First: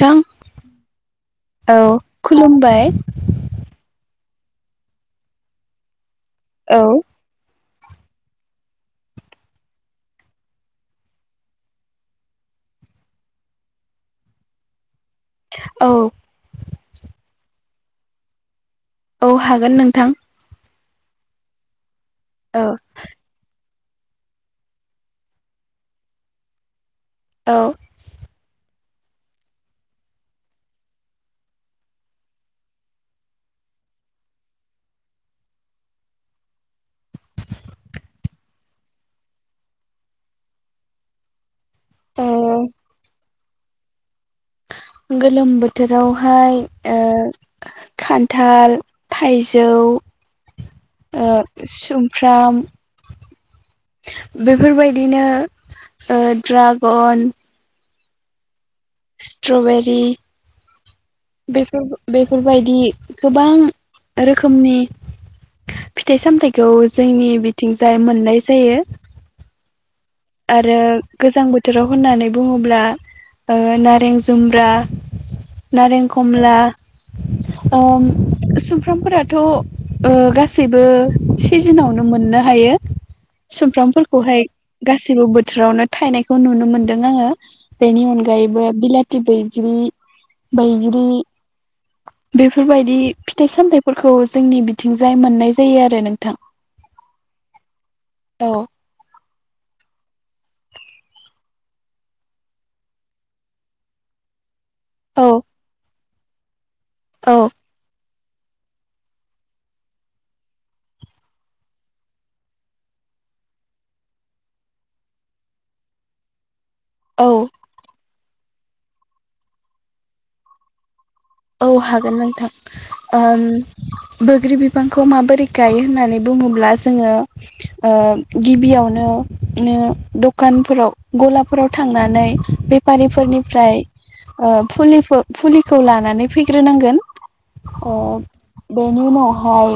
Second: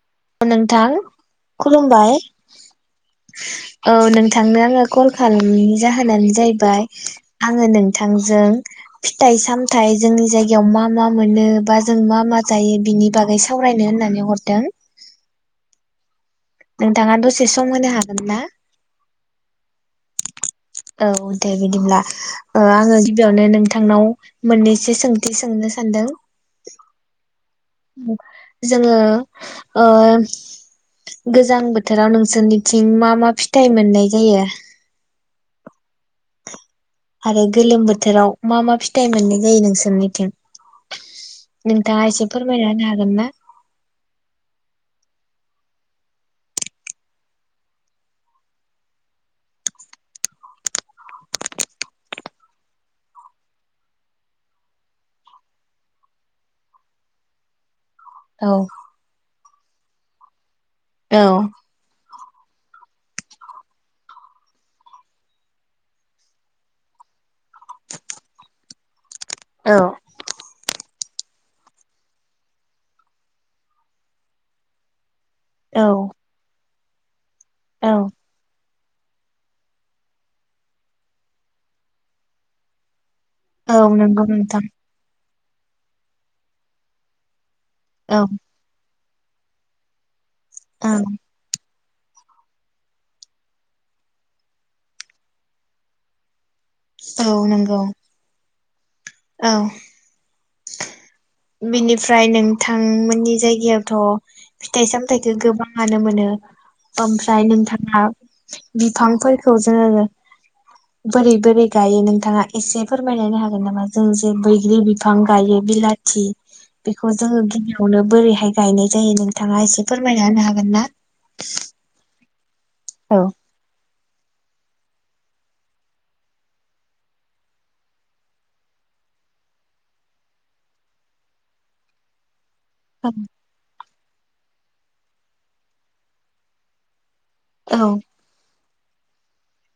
थां नोंथां औ खुलुमबाय खुलुमबाय औ नों थांनो आङो कल खालामनायनि जा जाहोनानो औ जाहैबाय आङो नों बिथांजों फिथाइ सामथायाइ जोंनि जायगायाव मा मा मोनो बा जों मा मा जायो बिनि बागै सावरायनो होननानै हरदों औ नोंथाङा दसे सम होनो हागोन ना? औ हागोन नोंथां। औ दे बिदिब्ला औ आङो गिबियावनो नों नोंथांनाव मोननैसो सोंथि सोंनो सानदों औ [inaudible] जोङो गोजां बोथोराव नोंसोरनिथिं मा मा फिथाइ मोननाय जायो? आरो गोलोम बोथोराव मा मा फिथाइ मोननाय जायो नोंसोरनिथिं? नोंथाङा ओ एसे फोरमायनो हागोन ना? गोलोम बोथोरावहाय ओ खान्थाल थाइजौ ओ सुमफ्राम बेफोरबायदिनो ओ द्रागन औ स्ट्र'बेरि औ बेफोर बो बेफोरबायदि गोबां रोखोमनि फिथाइ सामथायाइखौ जोंनि बिथिंजाय मोननाय जायो औ आरो गोजां बोथोराव होननानै बुङोब्ला नारें जुमब्रा नारें खमला औ ओम सुम फ्रामफोराथ' ओ गासैबो सिजोनावनो मोननो हायो औ नंगौ सुमफ्रामफोरखौहाय नोंथां [unintelligible] बोथोरावनो थायनायखौ नुनो मोनदों आङो बेनि औ अनगायैबो बिला थि बैग्रि औ बैग्रि बेफोरबायदि फिथाइ सामथायाइफोरखौ जोंनि बिथिंजाय मोननाय जायो आरो नोंथां औ नंगौ औ औ बेनिफ्राय नोंथांमोननि जायगायावथ' फिथाइ सामथायाइखौ औ गोबाङानो मोनो [inaudible] ओमफ्राय औ नोंथाङा बिफांफोरखौ जोङो बोरै बोरै गायो नोंथाङा एसे फोरमायलायनो हागोन नामा जों जे बैग्रि बिफां गायो बिलाथि जि बेखौ औ जोङो गिबियावनो बोरै गायनाय जायो नोंथाङा एसे फोरमायना होनो हागोन ना औ हागोन नोंथां औ ओम बैग्रि बिफांखौ माबोरै गायो होननानै बुङोब्ला जोङो ओ गिबियावनो दखानफोराव गलाफोराव थांनानै बेफारिफोरनिफ्राय फुलि फुलिखौ लानानै फैग्रोनांगोन औ अ बेनि उनावहाय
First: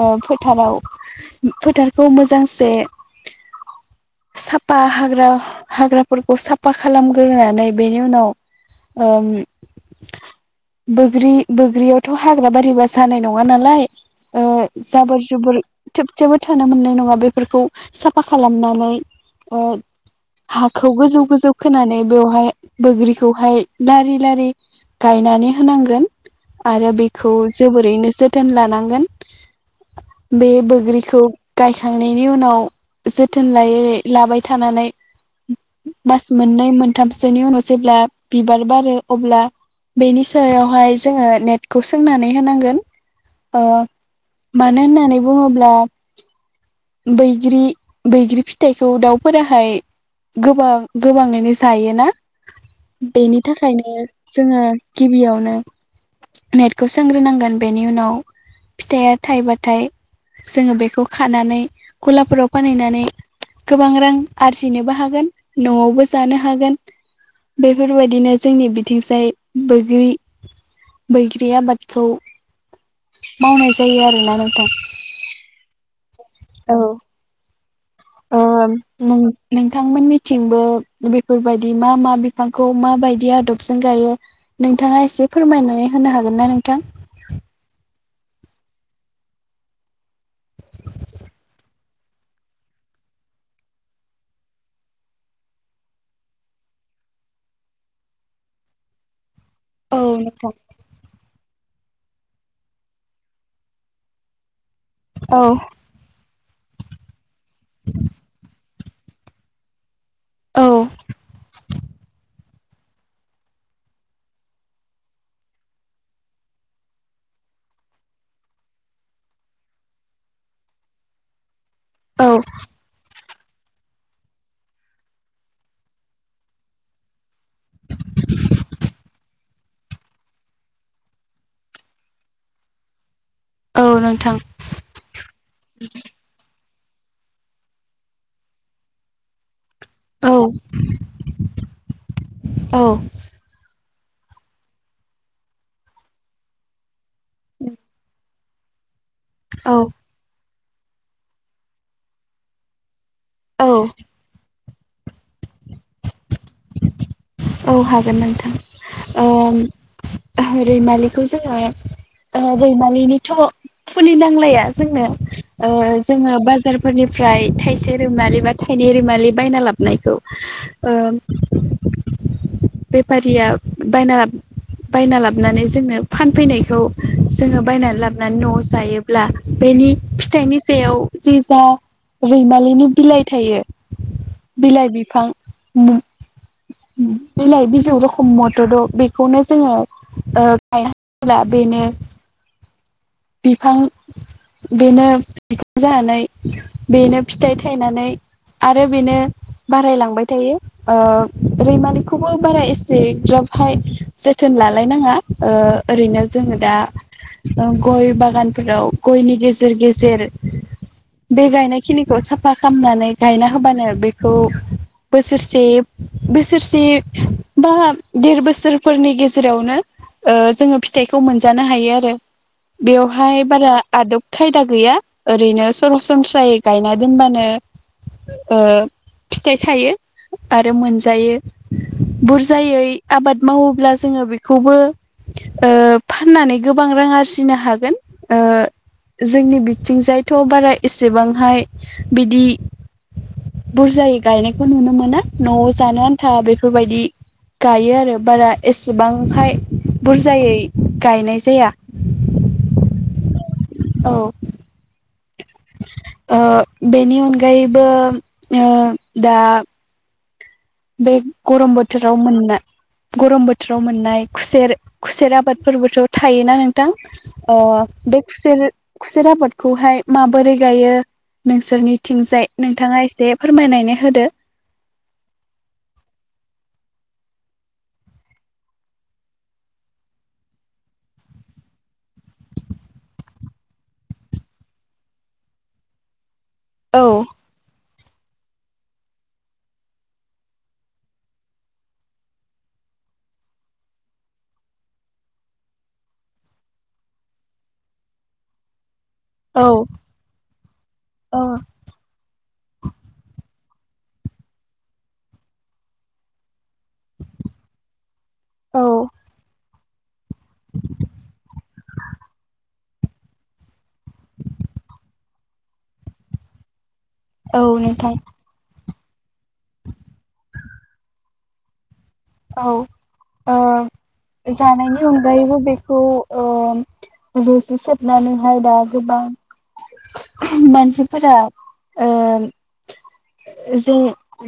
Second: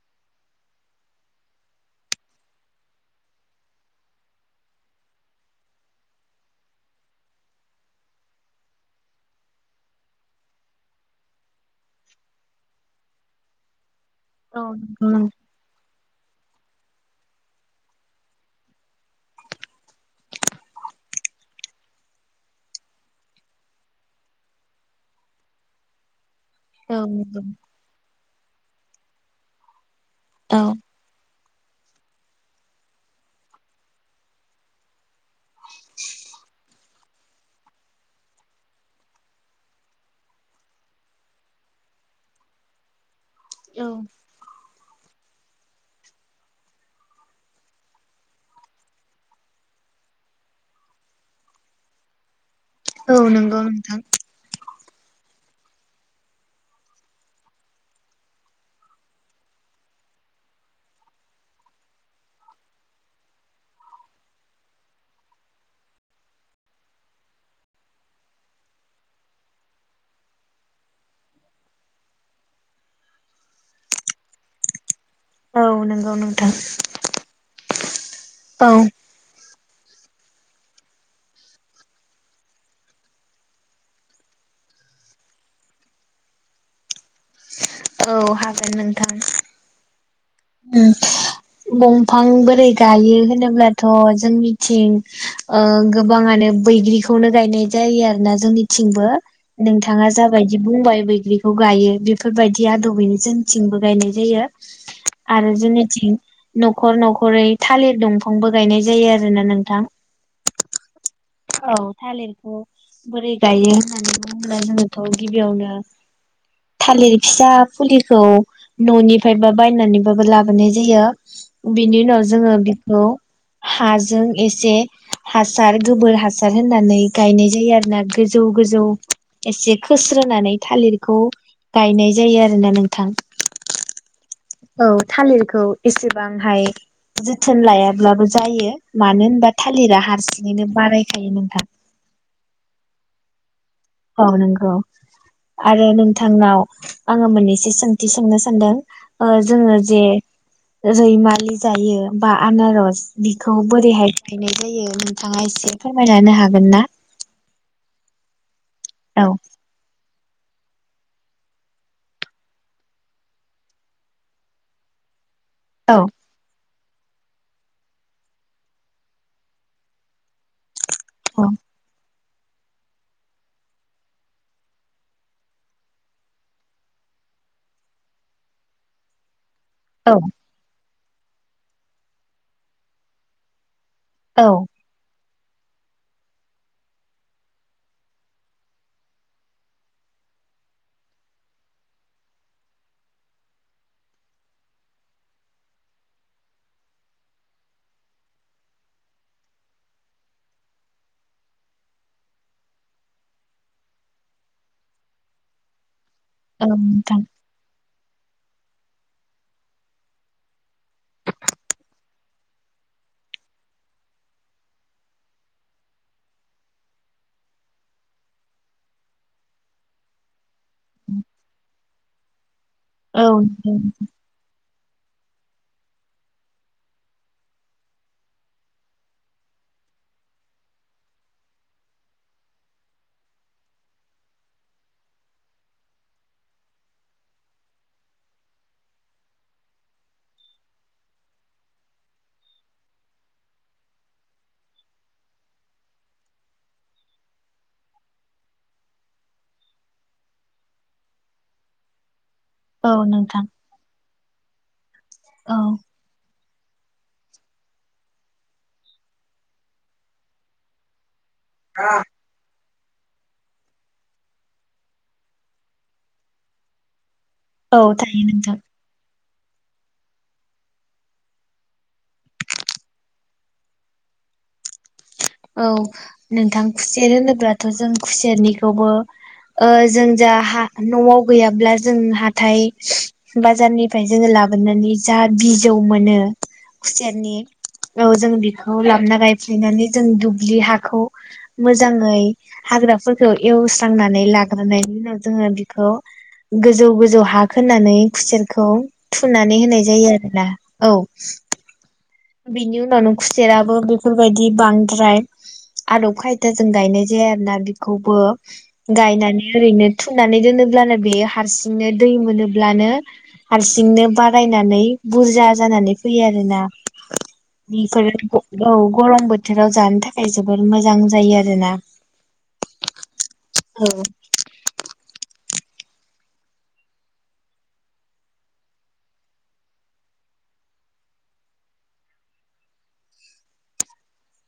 ओ फोथाराव फोथारखौ मोजांसे साफा हाग्रा हाग्राफोरखौ साफा खालामग्रोनानै बेनि उनाव ओम बैग्रि बैग्रियावथ' हाग्रा बारिबा जानाय नङा नालाय ओ औ जाबोर नंगौ जुबोर थोबसेबो थानो मोननाय नङा बेफोरखौ साफा खालामनानै हाखौ गोजौ गोजौ खोनानै बेवहाय बैग्रिखौहाय लारि लारि गायनानै होनांगोन आरो औ बेखौ नंगौ जोबोरै नो थोन लानांगोन बे औ बैग्रिखौ गायखांनायनि उनाव जोथोन लायै लाबाय थानानै मास मोननै मोन थामसोनि उनाव जेब्ला बिबार बारो अब्ला बेनि सायावहाय जोङो नेटखौ सोंनानै होनांगोन अ मानो होननानै बुङोब्ला बैग्रि बैग्रि फिथाइखौ दाउफोराहाय गोबां गोबाङैनो जायोना? औ बेनि नंगौ थाखायनो नोंथां जोङो गिबियावनो नेटखौ सोंग्रोनांगोन बेनि उनाव फिथाइया थाइबाथाय जोङो बेखौ खानानै गलाफोराव फानहैनानै गोबां रां आरजिनोबो हागोन न'आवबो जानो हागोन बेफोरबायदिनो जोंनि बिथिंजाय बैग्रि बैग्रि आबादखौ मावनाय जायो आरोना नोंथां। औ नंगौ नों दा [unintelligible] औ ओ नों [unintelligible] नोंथांमोननिथिंबो बेफोरबायदि मा मा बिफांखौ माबायदि आदबजों गायो नोंथाङा एसे फोरमायनानै होनो हागोन ना नोंथां? औ हागोन नोंथां दंफां बोरै गायो होनोब्लाथ' जोंनिथिं ओ गोबाङानो बैग्रिखौनो गायनाय जायो आरोना जोंनिथिंबो औ नोंथाङा नोंथां जाबायदि बुंबाय बैग्रि खौ गायो बेफोरबायदि आदबयैनो जोंनिथिंबो गायनाय जायो। औ आरो जोंनिथिं न'खर न'खरै थालिर दंफांबो गायनाय जा यो आरोना नोंथां औ थालिरखौ बोरै गायो होननानै बुङोब्ला गिबियावनो थालिर फिसा फुलिखौ न'निफ्राय बा बायनानै ब्लाबो लाबोनाय जायो । बिनि उनाव औ जोङो बिखौ हाजों एसे हासार गोबोर हासार होनानै गायनाय जायो आरो ना गोजौ गोजौ एसे खोस्रोनानै थालिरखौ गायनाय जायो आरोना नोंथां। औ नोंथां। औ थालिरखौ एसेबांहाय जोथोन लायाब्लाबो जायो मानो होनबा थालिरा औ हारसिङैनो बारायखायो नोंथां औ । औ नंगौ आरो नोंथांनाव आङो मोननैसे सोंथि सोंनो सान दों ओ औ जोङो जे रैमालि जायो बा आनार'स बिखौ औ बोरैहाय गायनाय जायो नोंथाङा एसे फोरमायना हागोन ना? औ हागोन नोंथां । औ रैमालिखौ जोङो ओ रैमालिनिथ' फुलि नांलाया जोंनो ओ औ जोङो बाजार फोरनिफ्राय थाइसे रैमालि बा थाइनै रैमालि बायना लाबनायखौ औ ओ बेफारिया बायना बायना लाबोनानै जोंनो फानफैनायखौ जोङो बायनानै लाबोनानै न'आव जायोब्ला बेनि औ फिथाइनि सायाव जे जा रैमालिनि बिलाइ थायो औ बिलाइ बिफां उम उम बिलाइ बिजौ रखम मदद द' बेखौनो जोङो ओ गाय होब्ला बेनो बिफां बेनो बिफां जानानै बेनो फिथाइ थायनानै आरो बेनो बारायलांबाय थायो ओ रैमानिखौबो बारा एसे ग्राबहाय जोथोन लालायनाङा ओ ओरैनो जोङो औ दा नोंथां ओ गय बागानफोराव गयनि गेजेर गेजेर बे गायनायखिनिखौ साफा खालामनानै गायना होबानो बेखौ बोसोरसे बोसोरसे बा देर बोसोरफोरनि गेजेरावनो ओ जोङो फिथाइखौ मोनजानो हायो आरो। औ बेवहाय बारा आदब खायदा गैया। ओरैनो सरासनस्रायै गायना दोनबानो ओ फिथाइ थायो आरो मोनजायो। बुरजायै आबाद मावोब्ला जोङो बेखौबो ओ फाननानै ओ गोबां रां आरजिनो हागोन ओ जोंनि बिथिंजायथ' बारा एसेबांहाय बिदि बुरजायै गायनायखौ नुनो मोना न'आव जानो आन्था बेफोरबायदि गायो आरो बारा एसेबांहाय बुरजायै गायनाय जाया। औ नोंथां। औ। औ ओ बेनि अनगायैबो ओ दा बे गरम बोथोराव मोनना गरम बोथोराव मोननाय खुसेर खुसेर आबादफोरबोथ' थायोना नोंथां। अ औ बे थायो नोंथां खुसेर खु सेर आबादखौहाय माबोरै गायो नोंसोरनिथिंजाय नोंथाङा एसे फोरमायनानै होदो। औ नोंथां खुसेर होनोब्लाथ' जों खुसेरनिखौबो ओ जों जा हा न'आव गैयाब्ला जों हाथाय बाजारनिफ्राय जोङो लाबोनानै जा बिजौ मोनो औ खुसेरनि औ जों बि औ लाबना गायफैनानै जों दुब्लि हाखौ मोजाङै हाग्राफोरखौ एवस्रांनानै लाग्रोनायनि उनाव जोङो बिखौ गोजौ गोजौ हा खोनानै खुसेरखौ थुनानै औ होनाय जायो आरोना औ। औ बिनि उनावनो खुसेराबो बेफोरबायदि बांद्राय आदब खायदा जों गायनाय जाया आरोना बेखौबो औ गायनानै ओरैनो फुनानै दोनोब्लानो बेयो हारसिंनो दै मोनोब्लानो हारसिंनो बारायनानै बुरजा जानानै फैयो आरोना। औ बिफोर नोंथां ओ औ। गरम बोथोराव जानो थाखाय जोबोद मोजां जायो आरोना। औ ओ औ जानायनि अनगायैबो बेखौ ओ रुजुसबनानैहाय दा गोबां मानसिफोरा ओ जों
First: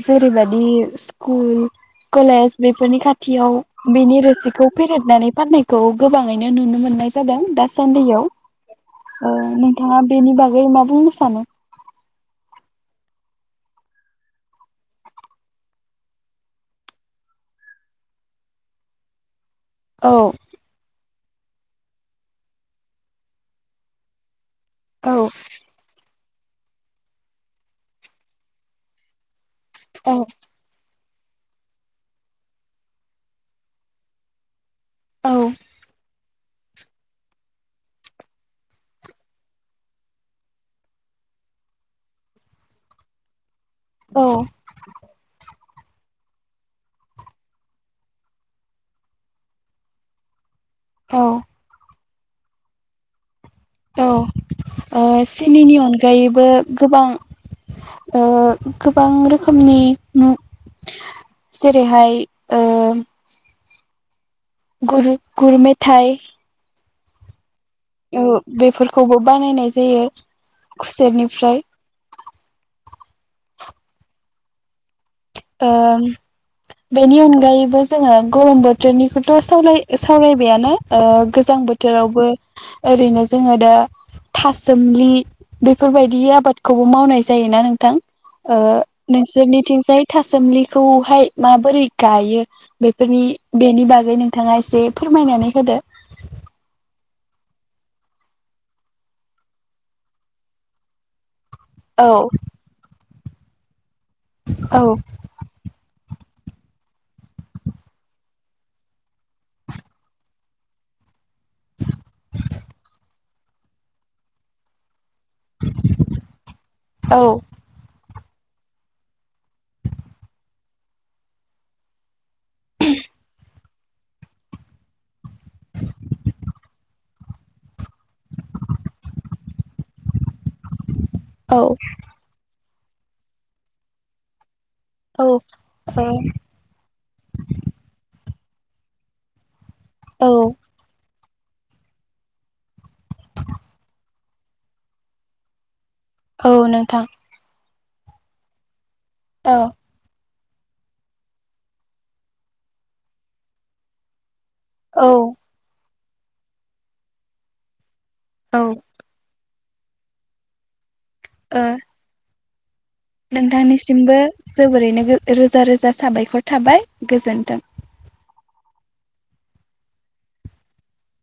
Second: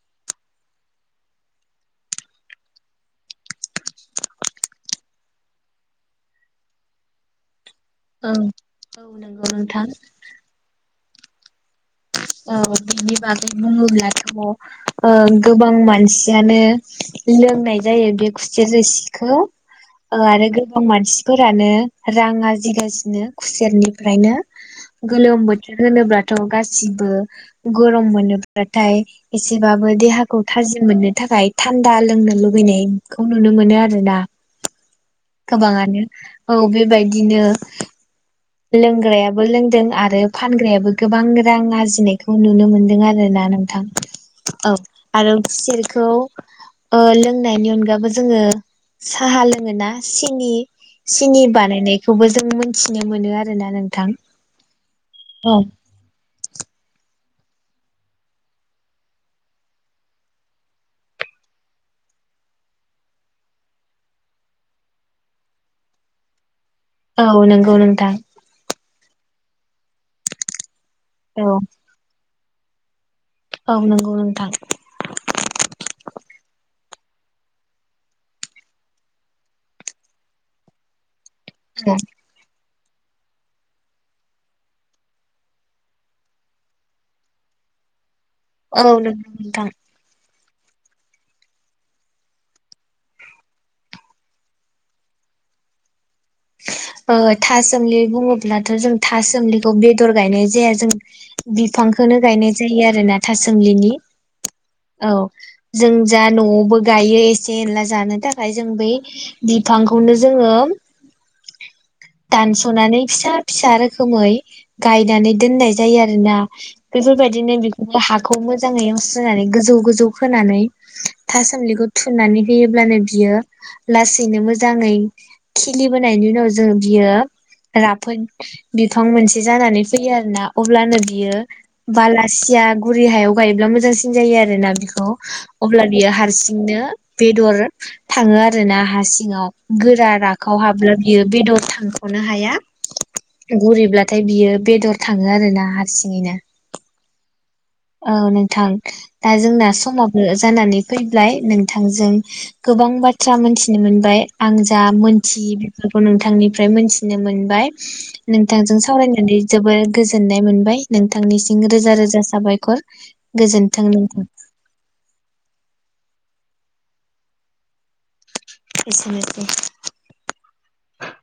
जेरैबायदि स्कुल, कलेज बेफोरनि खाथियाव बेनि रोसिखौ फेरेदनानै फाननायखौ गोबाङैनो नुनो मोननाय जादों। दा सान्दैयाव। ओं औ नंगौ ओ नोंथां नोंथाङा बेनि बागै मा बुंनो सानो? औ बिनि बागै बुङोब्लाथ' ओ गोबां मानसियानो लोंनाय जायो बे खुसेर रोसिखौ। औ ओ आरो गोबां मानसि फोरानो रां आरजिगासिनो खुसेरनिफ्रायनो। औ गोलाम बोथोर होनोब्ला थ' गा सिबो गरम मोनोब्लाथाय एसेबाबो औ देहाखौ थाजिम मोननो थाखाय थान्दा लोंनो लुबैनायखौ नुनो मोनो आरो ना गोबाङानो औ बेबायदिनो लोंग्रायाबो लोंदों आरो फानग्रायाबो गोबां रां आरजिनायखौ नुनो मोनदों आरोना नों थां औ आरो जेर खौ ओ लोंनायनि अनगाबो जोङो साहा लोङोना सिनि औ सिनि बानायनाय खौबो जों मिथिनो मोनो आर औ ओ औ सिनिनि अनगायैबो गोबां ओ गोबां रोखोमनि नु जेरैहाय ओ गुर गुर मेथाइ औ नों औ बेफोरखौबो बानायनाय जायो औ खुसेरनिफ्राय औ नंगौ नोंथां ओम बेनि अनगायैबो जोङो गरम बोथोरनिखौथ' सावलाय सावरायबायानो ओ गोजां बोथोरावबो ओरैनो जोङो दा थासोमलि बेफोरबायदि आबादखौबो मावनाय जायोना नोंथां ओ औ नंगौ नोंथां। नोंसोरनिथिंजाय सोम्लिखौहाय माबोरै गायो बेफोरनि बेनि बागै नोंथाङा एसे फोरमायनानै होदो ओ था सोमलि बुङोब्लाथ' जों थास अमलिखौ बेदर गायनाय जाया जों औ बिफांखौनो गायनाय जायो आरो ना थासोमलिनि औ जों जा न'आवबो गायो एसे एनला जानो थाखाय जों बै बिफांखौनो जोङो। दानस'नानै फिसा फिसा रोखोमै गाय नानै दोन्नाय जायो आरोना औ बेफोरबायदिनो बेफोरनि हा खौ मोजाङै सुनानै गोजौ गोजौ खोनानै थासोमलिखौ थुनानै होयोब्लानो बियो लासैनो मोजाङै। खिलिबोनायनि उनाव जों। बियो राफोद बिफां मोनसे जानानै फैयो आरोना अब्लानो। बियो औ बालासिया। गुरै हायाव गायोब्ला मोजांसिन जायो आरोना बि खौ औ अब्ला बियो हारसिंनो बेदर थाङो आ रोना हा सिङाव। गोरा औ राखाव हाब्लोम। बेयो बेदर। सानख'नो हाया गुरैब्लाथाय बियो बेदर थाङो आरो ना हा औ नोंथां। ओ नोंथां। दा औ जोंना समाबो। जानानै फैबाय नोंथांजों गोबां बाथ्रा मोनथिनो मोनबाय। आं जा औ मोनथि बेफोर। नोंथांनिफ्राय मोनथिनो मोनबाय। औ नोंथांजों ओ सावरायनानै। जोबोर गोजोन्नाय मोनबाय। नोंथांनिसिं रोजा रोजा साबाय। [unintelligible] नोंथांनिसिमबो जोबोरैनो रोजा रोजा साबाय। खर थाबाय गोजोन्थों। एसेनोनोसै।